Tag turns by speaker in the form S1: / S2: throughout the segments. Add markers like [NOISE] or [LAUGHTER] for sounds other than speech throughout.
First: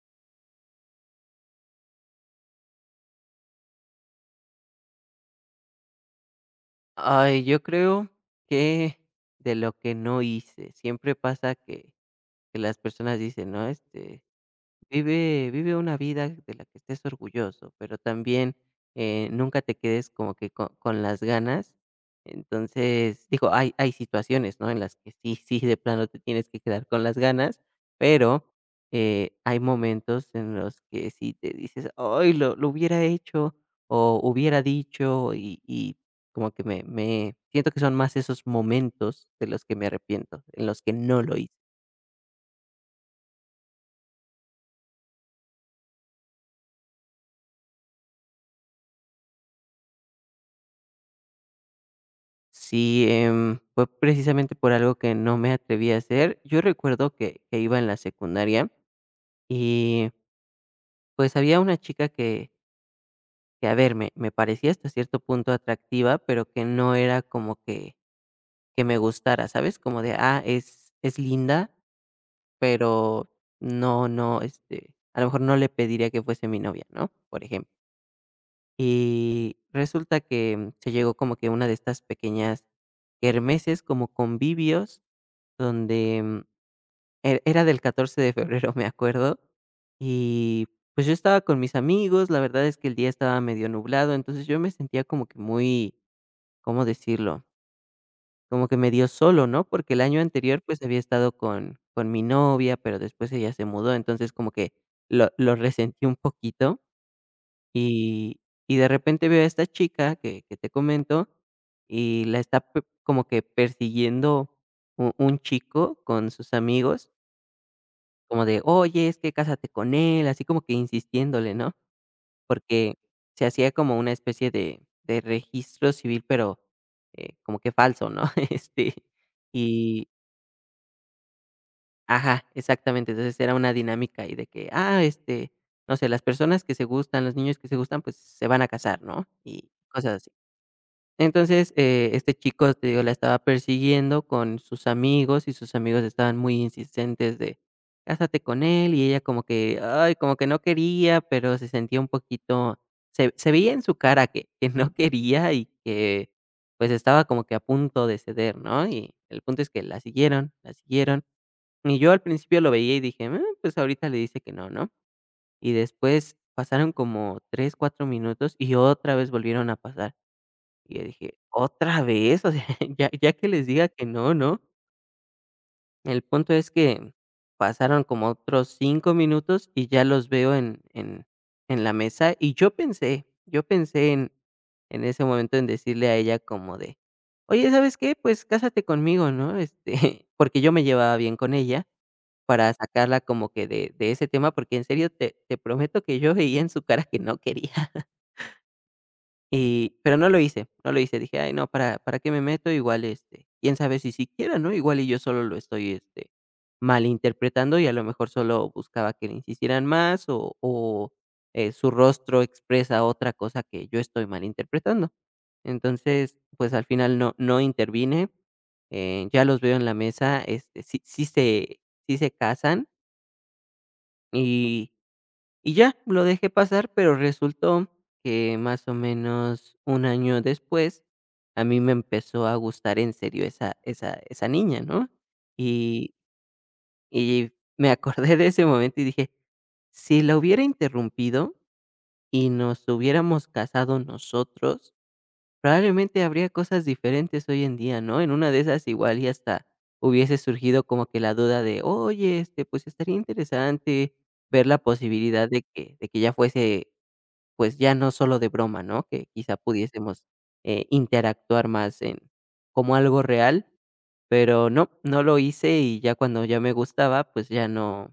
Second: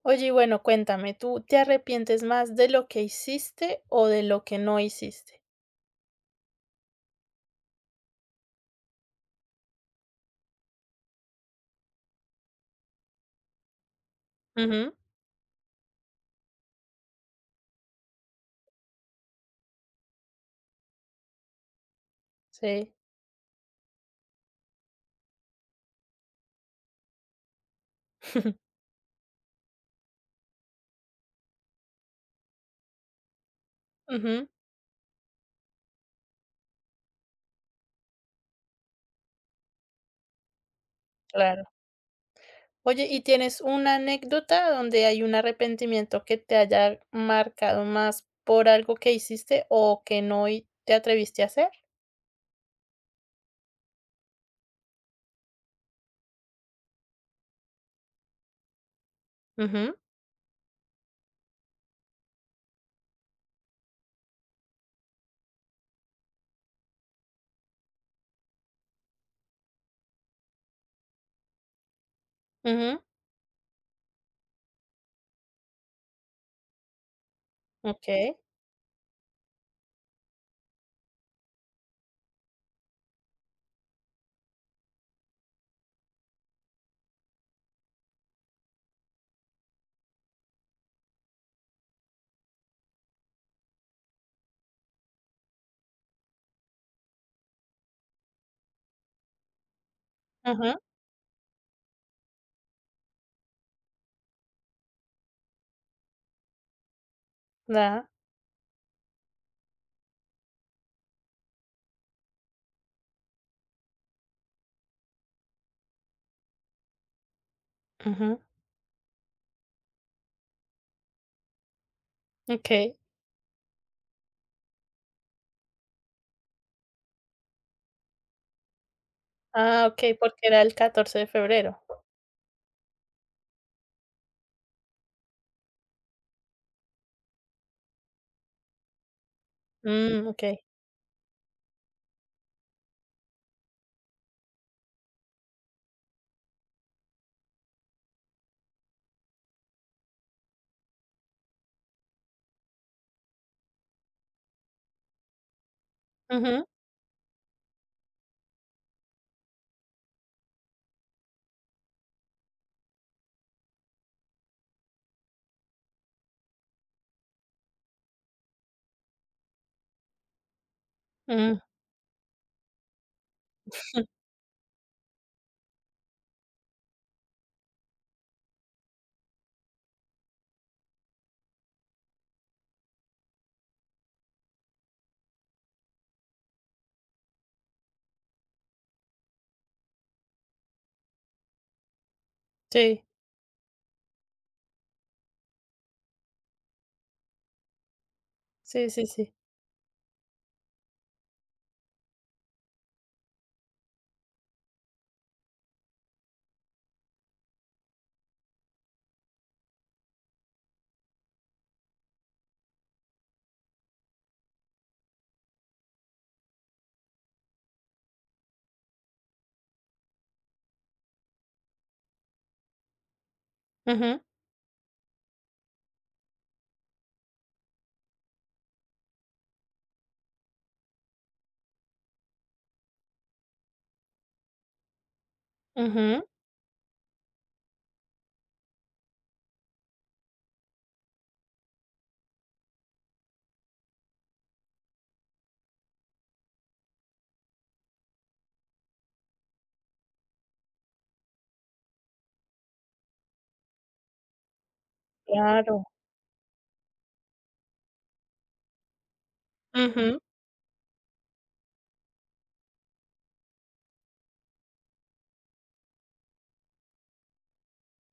S1: Oye, y bueno, cuéntame, ¿tú te arrepientes más de lo que hiciste o de lo que no hiciste?
S2: Ay, yo creo que de lo que no hice. Siempre pasa que las personas dicen, ¿no? Este,
S1: Ujú.
S2: vive una vida de la que estés orgulloso, pero también, nunca te quedes como que co con las ganas.
S1: Sí.
S2: Entonces, digo, hay situaciones, ¿no?, en las que sí, sí, de plano te tienes que quedar con las ganas, pero,
S1: [LAUGHS]
S2: hay momentos en los que sí te dices: "Ay, lo hubiera hecho o
S1: Ujú,
S2: hubiera dicho", y como que me siento que son más esos momentos de los que me arrepiento, en los que no lo hice.
S1: claro. Oye, ¿y tienes una anécdota donde hay un arrepentimiento que te haya marcado más por algo que hiciste o que no y te atreviste a hacer?
S2: Sí, fue precisamente por algo que no me atreví a hacer. Yo recuerdo que, iba en la secundaria
S1: Ujú.
S2: y, pues, había una chica que, a ver, me, parecía hasta cierto punto atractiva, pero que no era como que, me gustara, ¿sabes? Como de, ah, es, linda,
S1: Ujú,
S2: pero no, no, este, a lo mejor no le pediría que fuese mi novia, ¿no? Por ejemplo.
S1: okey.
S2: Y resulta que se llegó como que una de estas pequeñas kermeses, como convivios, donde era del 14 de febrero, [LAUGHS] me acuerdo, y, pues, yo estaba con mis amigos. La verdad es que el día estaba medio nublado, entonces yo me sentía como que muy, ¿cómo decirlo? Como que medio solo, ¿no? Porque el año anterior,
S1: Ajá,
S2: pues, había estado con mi novia, pero después ella se mudó, entonces como que lo resentí un poquito,
S1: da,
S2: y y de repente veo a esta chica que te comento, y la está p como que persiguiendo u un chico con sus amigos,
S1: ujú,
S2: como de: "Oye, es que cásate con él", así como que insistiéndole, ¿no? Porque
S1: okey.
S2: se hacía como una especie de registro civil, pero, como que falso, ¿no? [LAUGHS] Este,
S1: Ah,
S2: y
S1: okey, porque era el 14 de febrero.
S2: ajá, exactamente. Entonces, era una dinámica y de que, ah, este, no sé, las personas que se gustan, los niños que se gustan, pues, se van a casar, ¿no? Y cosas
S1: Mm,
S2: así.
S1: okey.
S2: Entonces, este chico, te digo, la estaba persiguiendo con sus amigos, y sus amigos estaban muy insistentes de cásate con él, y ella como que, ay, como que no quería, pero se sentía un poquito, se, veía en su cara que, no quería y que,
S1: Ujú,
S2: pues, estaba como que a punto de ceder, ¿no? Y el punto es que la siguieron, la siguieron. Y yo al principio lo veía y dije: "Mm, pues ahorita le dice que no, ¿no? Y después pasaron como 3, 4 minutos y otra vez volvieron a pasar. Y yo dije:
S1: mm,
S2: "¿Otra vez?". O sea, [LAUGHS] ya que les diga que no, ¿no? El punto es que pasaron como otros 5 minutos y ya los veo en la mesa, y yo pensé en ese momento en decirle a ella como de: "Oye, ¿sabes qué? Pues cásate conmigo", ¿no? Este, [LAUGHS] porque yo me llevaba bien con ella, para
S1: sí,
S2: sacarla como que de ese tema, porque en serio te prometo que yo veía en su cara que no quería.
S1: sí, sí, sí.
S2: Y pero no lo hice, no lo hice. Dije: "Ay, no, para qué me meto?". Igual, este, quién sabe si siquiera, ¿no? Igual y yo solo lo estoy, este, malinterpretando, y a lo mejor solo buscaba que le insistieran más, o, su rostro expresa otra cosa que yo estoy malinterpretando. Entonces, pues, al final no intervine, ya los veo en la mesa, este, sí se casan,
S1: Ujú,
S2: y y ya, lo dejé pasar, pero resultó que más o menos un año después, a mí me empezó a gustar en serio esa niña, ¿no? Y
S1: ujú.
S2: y me acordé de ese momento y dije: "Si la hubiera interrumpido y nos hubiéramos casado nosotros, probablemente habría cosas diferentes hoy en día", ¿no? En una de esas igual y hasta hubiese surgido como que la duda de: "Oye, este, pues estaría interesante ver la posibilidad de
S1: Claro.
S2: que ya fuese, pues, ya no solo de broma, ¿no? Que quizá
S1: Ujú.
S2: pudiésemos, interactuar más en como algo real, pero no, no lo hice y ya cuando ya me gustaba, pues,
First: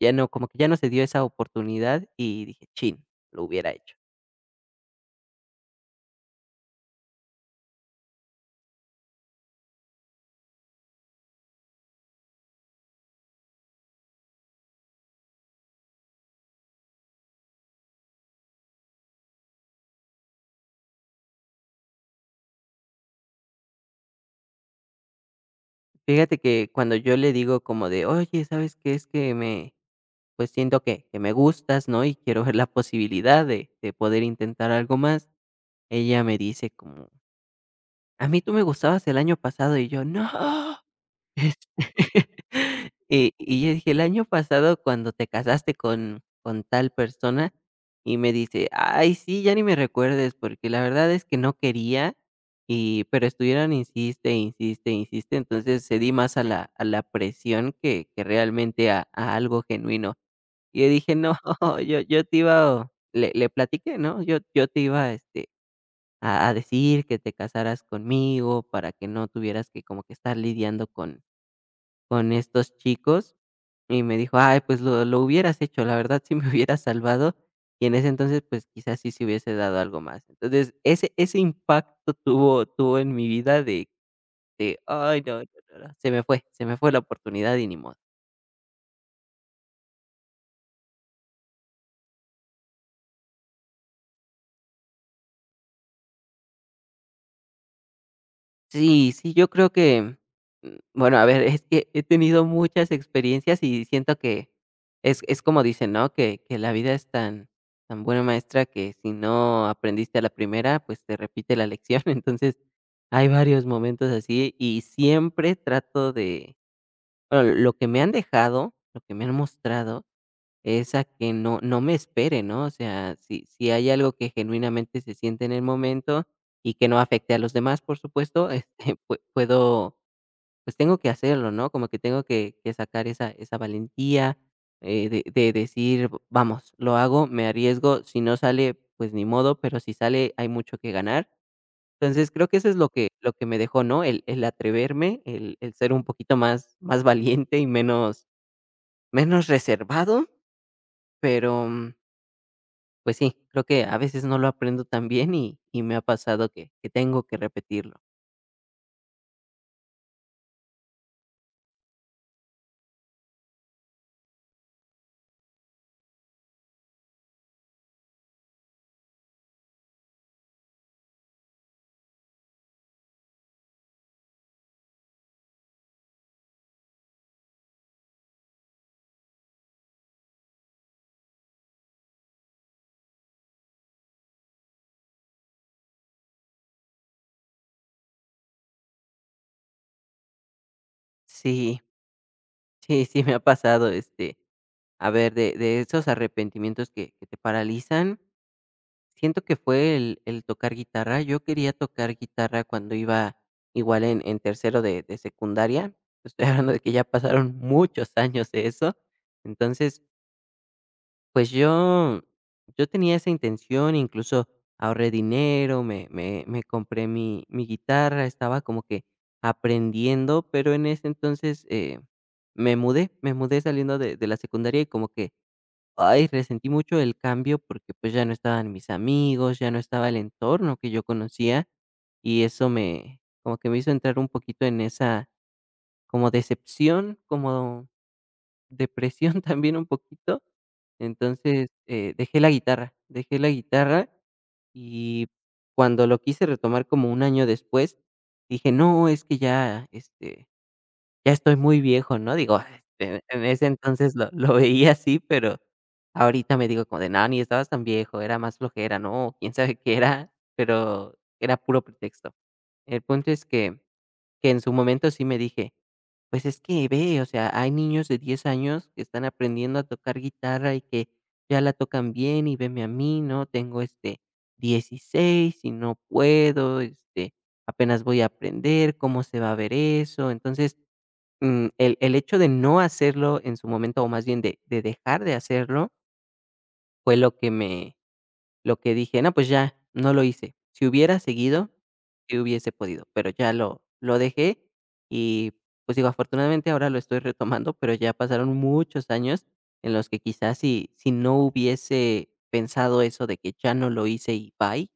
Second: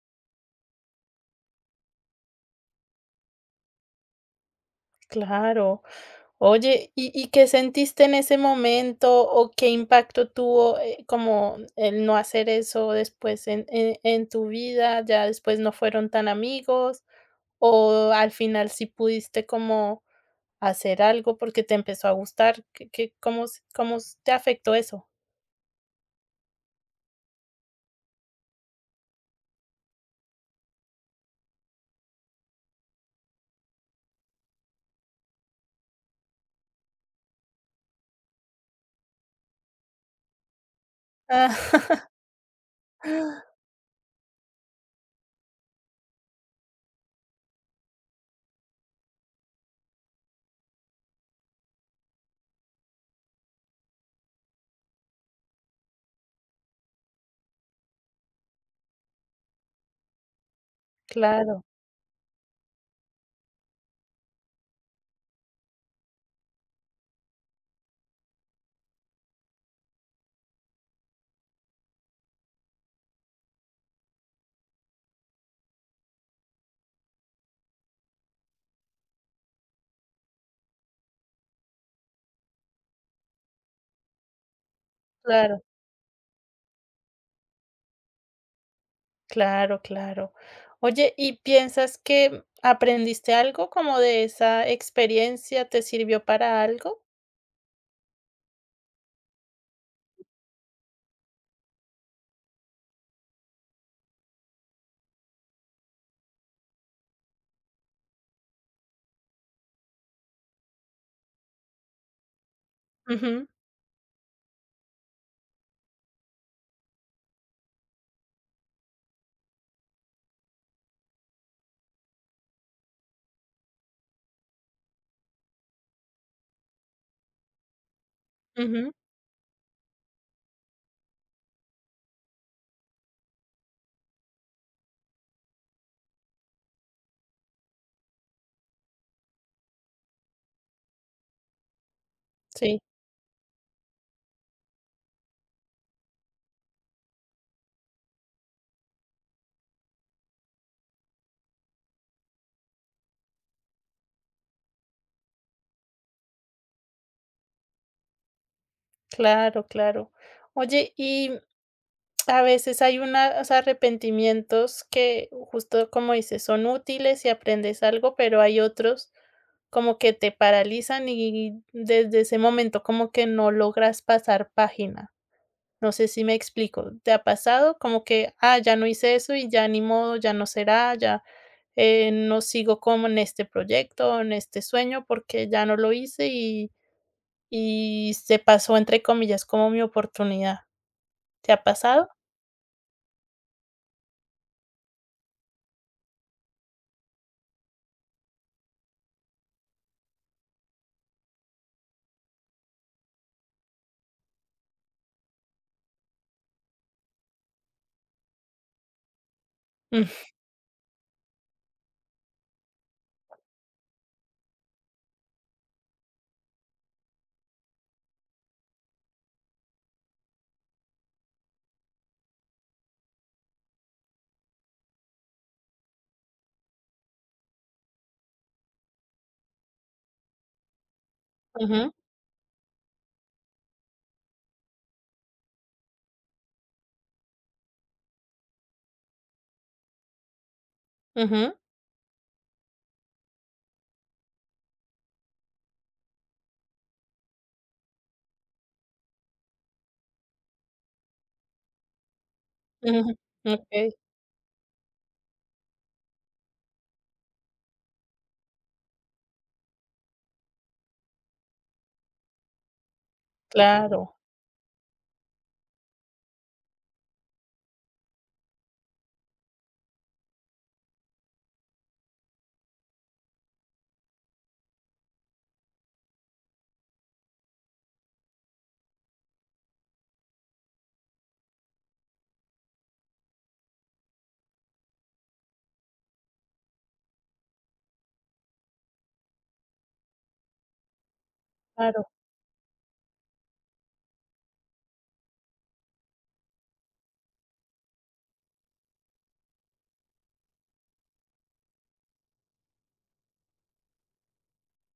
S2: ya no, como que ya no se dio esa oportunidad y dije: "Chin, lo hubiera hecho".
S1: claro. Oye, ¿y qué sentiste en ese momento o qué impacto tuvo, como el no hacer eso después en en tu vida? ¿Ya después no fueron tan amigos o al final sí pudiste como hacer algo porque te empezó a gustar? ¿Qué cómo s te afectó eso?
S2: Fíjate que cuando yo le digo como de: "Oye, ¿sabes qué? Es que me, pues, siento que me gustas, ¿no? Y quiero ver la posibilidad de poder intentar algo más". Ella me dice como: "A mí tú me gustabas el año pasado", y yo: "No".
S1: Ah,
S2: Este,
S1: [LAUGHS]
S2: [LAUGHS] y yo dije: "El año pasado cuando te casaste con tal persona", y me dice: "Ay, sí, ya ni me recuerdes, porque la verdad es que no quería", y pero estuvieron insiste, insiste, insiste, entonces cedí más a la presión que realmente a algo genuino. Y yo dije: "No,
S1: claro,
S2: [LAUGHS] yo te iba" le platiqué, ¿no?, "Yo te iba, este, a decir que te casaras conmigo para que no tuvieras que como que estar lidiando con estos chicos", y me dijo: "Ay, pues lo hubieras hecho, la verdad sí me [LAUGHS] hubieras salvado", y en ese entonces, pues, quizás sí se hubiese dado algo más. Entonces, ese impacto tuvo en mi vida de: "Ay, no, no,
S1: claro.
S2: no, no, se me fue la oportunidad y ni modo".
S1: Claro, claro. Oye, ¿y piensas que aprendiste algo como de esa experiencia? ¿Te sirvió para algo?
S2: Sí, sí, yo creo que, mm, bueno, a ver, es que he tenido muchas experiencias y siento que es como dicen, ¿no? Que la vida es tan buena maestra que si no aprendiste a la primera, pues te repite la lección. [LAUGHS] Entonces, hay
S1: Ujú,
S2: varios momentos así y siempre trato de, bueno, lo que me han dejado, lo que me han mostrado es a que no me espere, ¿no? O sea, si hay algo que genuinamente se siente en el momento y que no afecte a los demás, por supuesto, [LAUGHS]
S1: ujú,
S2: este, puedo, pues, tengo que hacerlo, ¿no? Como que tengo que sacar esa valentía, de decir: Vamos, lo hago, me arriesgo, si no sale, pues, ni modo, pero si sale, hay mucho que ganar". Entonces, creo que eso es
S1: sí,
S2: lo que me dejó, ¿no? El atreverme, el ser un poquito más valiente y menos reservado, pero mm, pues sí, creo que a veces no lo aprendo tan bien y me ha pasado que tengo que repetirlo.
S1: claro, claro. Oye, y a veces hay unos arrepentimientos que, justo como dices, son útiles y aprendes algo, pero hay otros como que te paralizan y desde ese momento como que no logras pasar página. No sé si me explico. ¿Te ha pasado? Como que, ah, ya no hice eso y ya ni modo, ya no será, ya no sigo como en este proyecto, en este sueño, porque ya no lo hice y se pasó, entre comillas, como mi oportunidad. ¿Te ha
S2: Sí,
S1: pasado?
S2: sí, sí, me ha pasado, este, a ver, de esos arrepentimientos que te paralizan, siento que fue el tocar guitarra. Yo quería tocar guitarra cuando iba igual en tercero de secundaria. Estoy [LAUGHS] hablando de que ya pasaron muchos años de eso. Entonces,
S1: Mm,
S2: pues, yo tenía esa intención, incluso ahorré dinero, me compré mi guitarra, estaba como que aprendiendo, pero en ese entonces, me mudé saliendo de la secundaria y como que, ay, resentí mucho el cambio porque, pues, ya no estaban mis amigos, ya no estaba el entorno que yo conocía,
S1: ujú,
S2: y eso me como que me hizo entrar un poquito en esa como decepción, como depresión [LAUGHS] también un poquito.
S1: ujú.
S2: Entonces, dejé la guitarra y cuando lo quise retomar como un año después, dije: "No, es que ya, este, ya estoy muy viejo", ¿no? Digo, [LAUGHS]
S1: Ujú.
S2: en ese
S1: Okey,
S2: entonces lo veía así, pero ahorita me digo como de: "No, ni estabas tan viejo, era más flojera, ¿no? Quién sabe qué era", pero era puro pretexto. El punto es que
S1: claro,
S2: que en su momento sí me dije, pues, es que ve, o sea, hay niños de 10 años que están aprendiendo a tocar guitarra y que ya la tocan bien y veme a mí, ¿no? Tengo este 16 y no puedo, este, apenas voy a aprender, ¿cómo se va a ver eso? Entonces, mm, el, hecho de no hacerlo en su momento, o más bien de, dejar de hacerlo, fue lo que me, lo que dije: no, pues ya, no lo hice. Si hubiera seguido,
S1: claro.
S2: sí hubiese podido, pero ya lo dejé y, pues, digo, afortunadamente ahora lo estoy retomando, pero ya pasaron muchos años en los que quizás si no hubiese pensado eso de que ya no lo hice y bye,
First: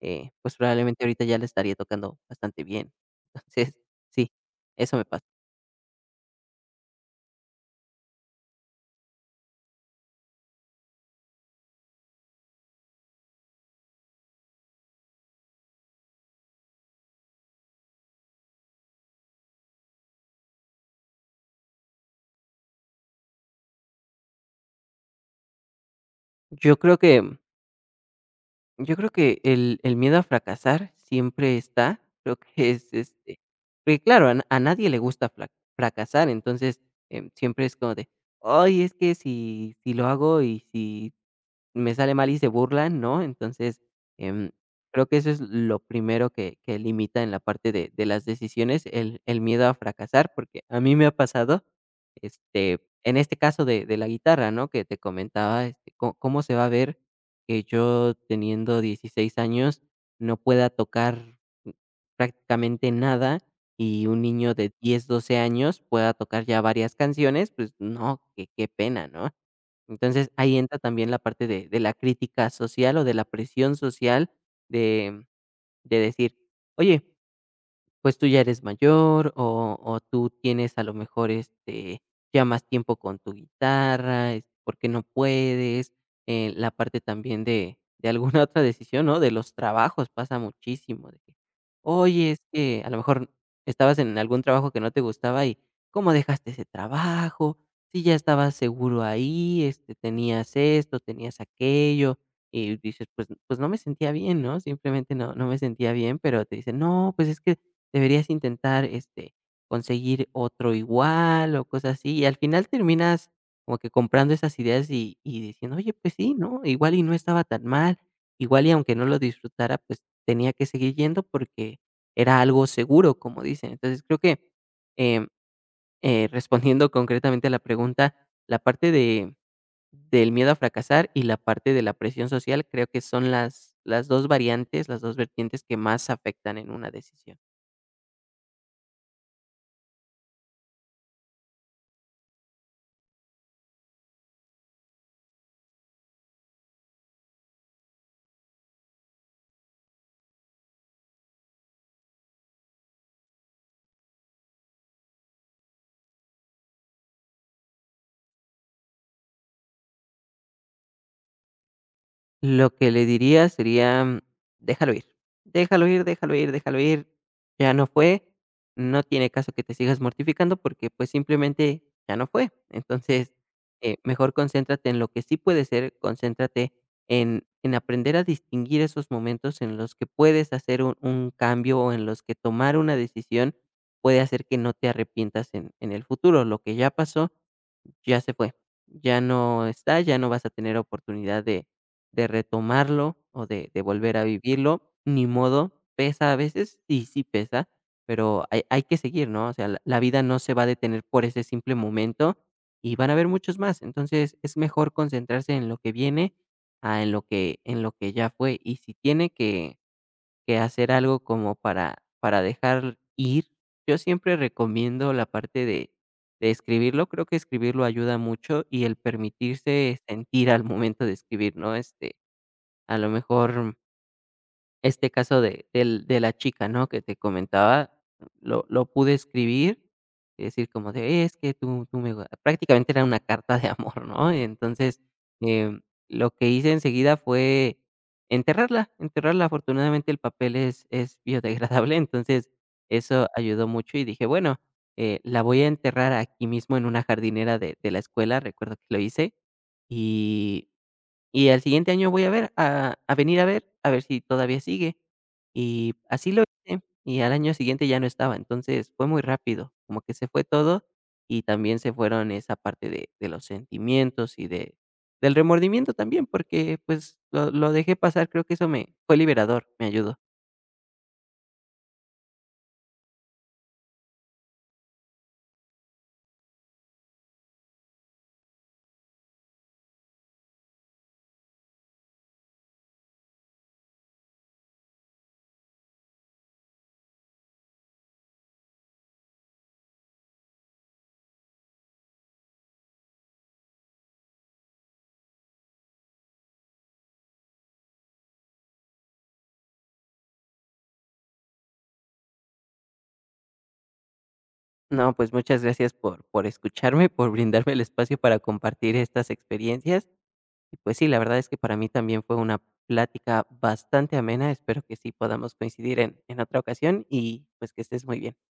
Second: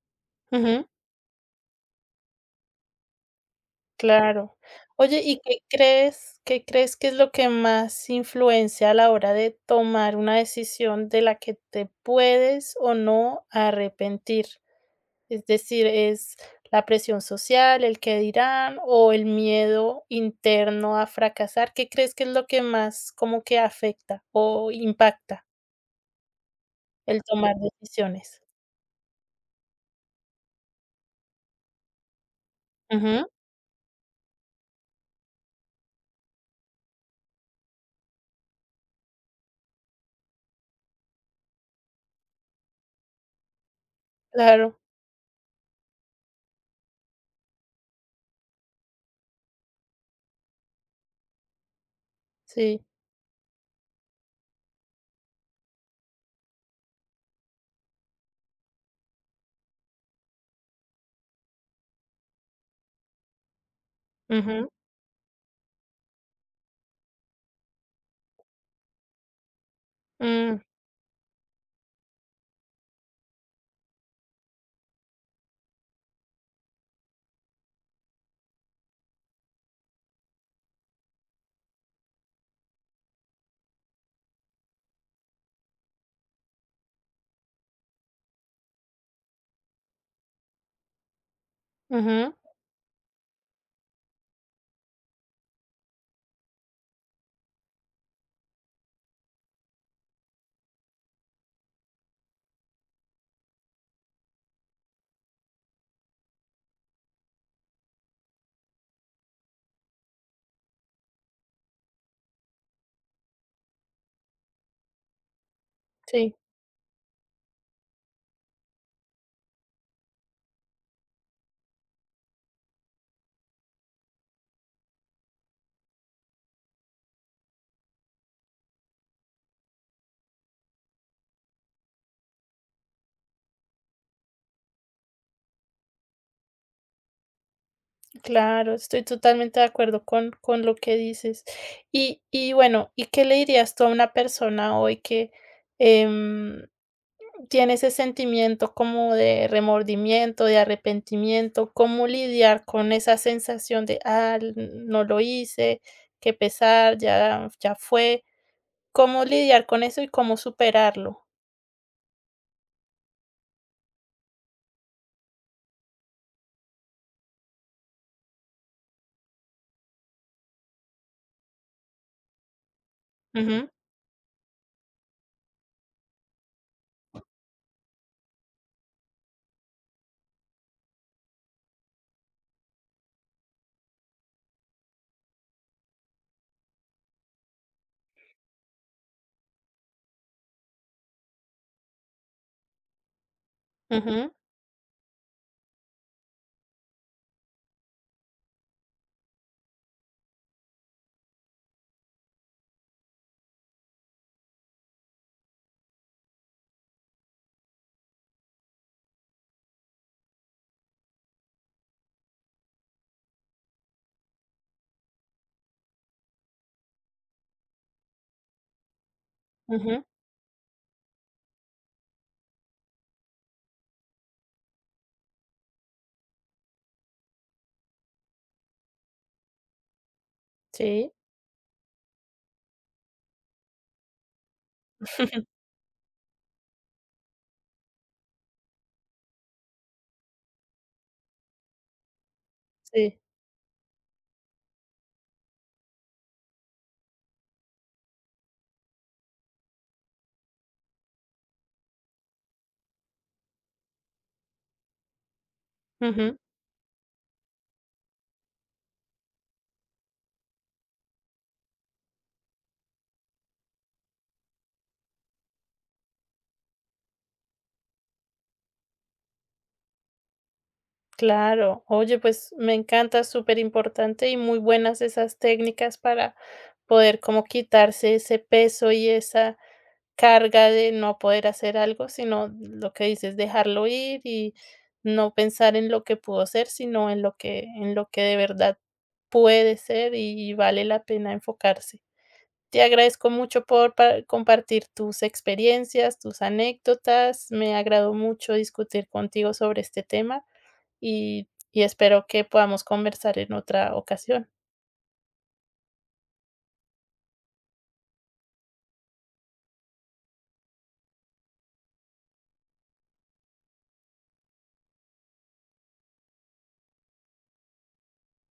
S2: pues,
S1: Ujú,
S2: probablemente ahorita ya le estaría tocando bastante bien. [LAUGHS] Entonces, sí,
S1: claro.
S2: eso me
S1: Oye,
S2: pasa.
S1: ¿y qué crees que es lo que más influencia a la hora de tomar una decisión de la que te puedes o no arrepentir? Es decir, ¿es la presión social, el que dirán o el miedo interno a fracasar? ¿Qué crees que es lo que más como que afecta o impacta
S2: Yo creo que
S1: el tomar decisiones?
S2: Yo creo que el miedo a fracasar siempre está, [LAUGHS] creo que es,
S1: Ujú,
S2: este, porque claro, a nadie le gusta fla fracasar, entonces, siempre es como de: "Ay, es que si lo hago y si me sale mal y se burlan, ¿no? Entonces, em,
S1: claro,
S2: creo que eso es lo primero que limita en la parte de las decisiones, el miedo a fracasar, porque a mí me ha pasado,
S1: sí.
S2: este, en este caso de la guitarra, ¿no? Que te comentaba, co cómo se va a ver que yo teniendo 16 años no pueda tocar prácticamente nada y un niño
S1: Ujú,
S2: de 10 12 años pueda tocar ya varias canciones, pues no, qué pena, ¿no? Entonces, ahí
S1: mm,
S2: entra también la parte de la crítica social o de la presión social de de decir: "Oye, pues tú ya eres mayor o tú tienes a lo mejor ya más tiempo con tu guitarra, ¿por qué no puedes?". La parte también de alguna [LAUGHS] otra decisión, ¿no? De los trabajos pasa muchísimo. De que, oye,
S1: ujú.
S2: es que a lo mejor estabas en algún trabajo que no te gustaba y ¿cómo dejaste ese trabajo? Si ya estabas seguro ahí, tenías esto, tenías aquello, y dices, pues, pues no me sentía bien, ¿no? Simplemente no, no me sentía bien, pero te dicen, no, pues es que deberías intentar, conseguir otro igual o cosas así, y al final terminas como que comprando esas ideas y diciendo: "Oye, pues sí,
S1: Sí,
S2: ¿no? Igual y no estaba tan mal, igual y aunque no lo disfrutara, pues tenía que seguir yendo porque era algo seguro", como dicen. Entonces, creo que, em, respondiendo concretamente a la pregunta, la parte de del miedo a fracasar y la parte de la presión social, creo que son las 2 variantes, las 2 vertientes que más afectan en una decisión.
S1: claro, estoy totalmente de acuerdo con, lo que dices. Y bueno, ¿y qué le dirías tú a una persona hoy que em, tiene ese sentimiento como de remordimiento, de arrepentimiento? ¿Cómo lidiar con esa sensación de, no lo hice, qué pesar, ya, ya fue? ¿Cómo lidiar con eso y cómo superarlo?
S2: Lo que le diría sería: mm, "Déjalo ir, déjalo ir, déjalo ir, déjalo ir, ya no fue, no tiene caso que te sigas mortificando porque, pues, simplemente ya no fue". Entonces,
S1: Ujú,
S2: mejor concéntrate en lo que sí puede ser, concéntrate en aprender a distinguir esos momentos en los que puedes hacer un cambio o en los que tomar una decisión puede hacer que no te arrepientas en el futuro. Lo que ya pasó ya se fue, ya no está, ya no vas a tener oportunidad de retomarlo o de volver a
S1: ujú,
S2: vivirlo, ni modo, pesa a veces, y sí pesa, pero hay que seguir, ¿no? O sea, la vida no se va a detener por ese simple momento y van a haber muchos más. Entonces, es mejor concentrarse en lo que viene a en lo que ya fue, y si tiene que hacer algo como para dejar ir. Yo siempre recomiendo la parte de escribirlo, creo que escribirlo ayuda mucho y el permitirse
S1: ujú,
S2: sentir al momento de escribir, ¿no? A lo mejor este caso de del de la chica, ¿no?, que te comentaba, lo pude escribir y decir como
S1: sí,
S2: de: "Es que tú me gua", prácticamente era una carta de amor, ¿no? Entonces,
S1: [LAUGHS]
S2: em, lo que hice enseguida fue enterrarla, enterrarla. Afortunadamente, el papel es biodegradable, entonces
S1: sí.
S2: eso ayudó mucho y dije: "Bueno, la voy a enterrar aquí mismo en una jardinera de la escuela", recuerdo que lo hice, y y al siguiente año voy a ver a venir a ver si todavía sigue. Y así
S1: Ujú.
S2: lo hice, y al año siguiente ya no estaba. Entonces, fue muy rápido, como que se fue todo, y también se fueron esa parte de los sentimientos y de del remordimiento también, porque, pues, lo dejé pasar, creo que eso me fue liberador, me ayudó.
S1: Claro, oye, pues me encanta, súper importante y muy buenas esas técnicas para poder como quitarse ese peso y esa carga de no poder hacer algo, sino lo que dices, dejarlo ir y no pensar en lo que pudo ser, sino en lo que de verdad puede ser y vale la pena enfocarse. Te agradezco mucho por compartir tus experiencias, tus anécdotas. Me agradó mucho discutir contigo sobre este tema y, espero que podamos conversar en otra ocasión.
S2: No, pues, muchas gracias por escucharme, por brindarme el espacio para compartir estas experiencias. Y pues sí, la verdad es que para mí también fue una plática bastante amena. Espero que sí podamos coincidir en otra ocasión y pues que estés muy bien.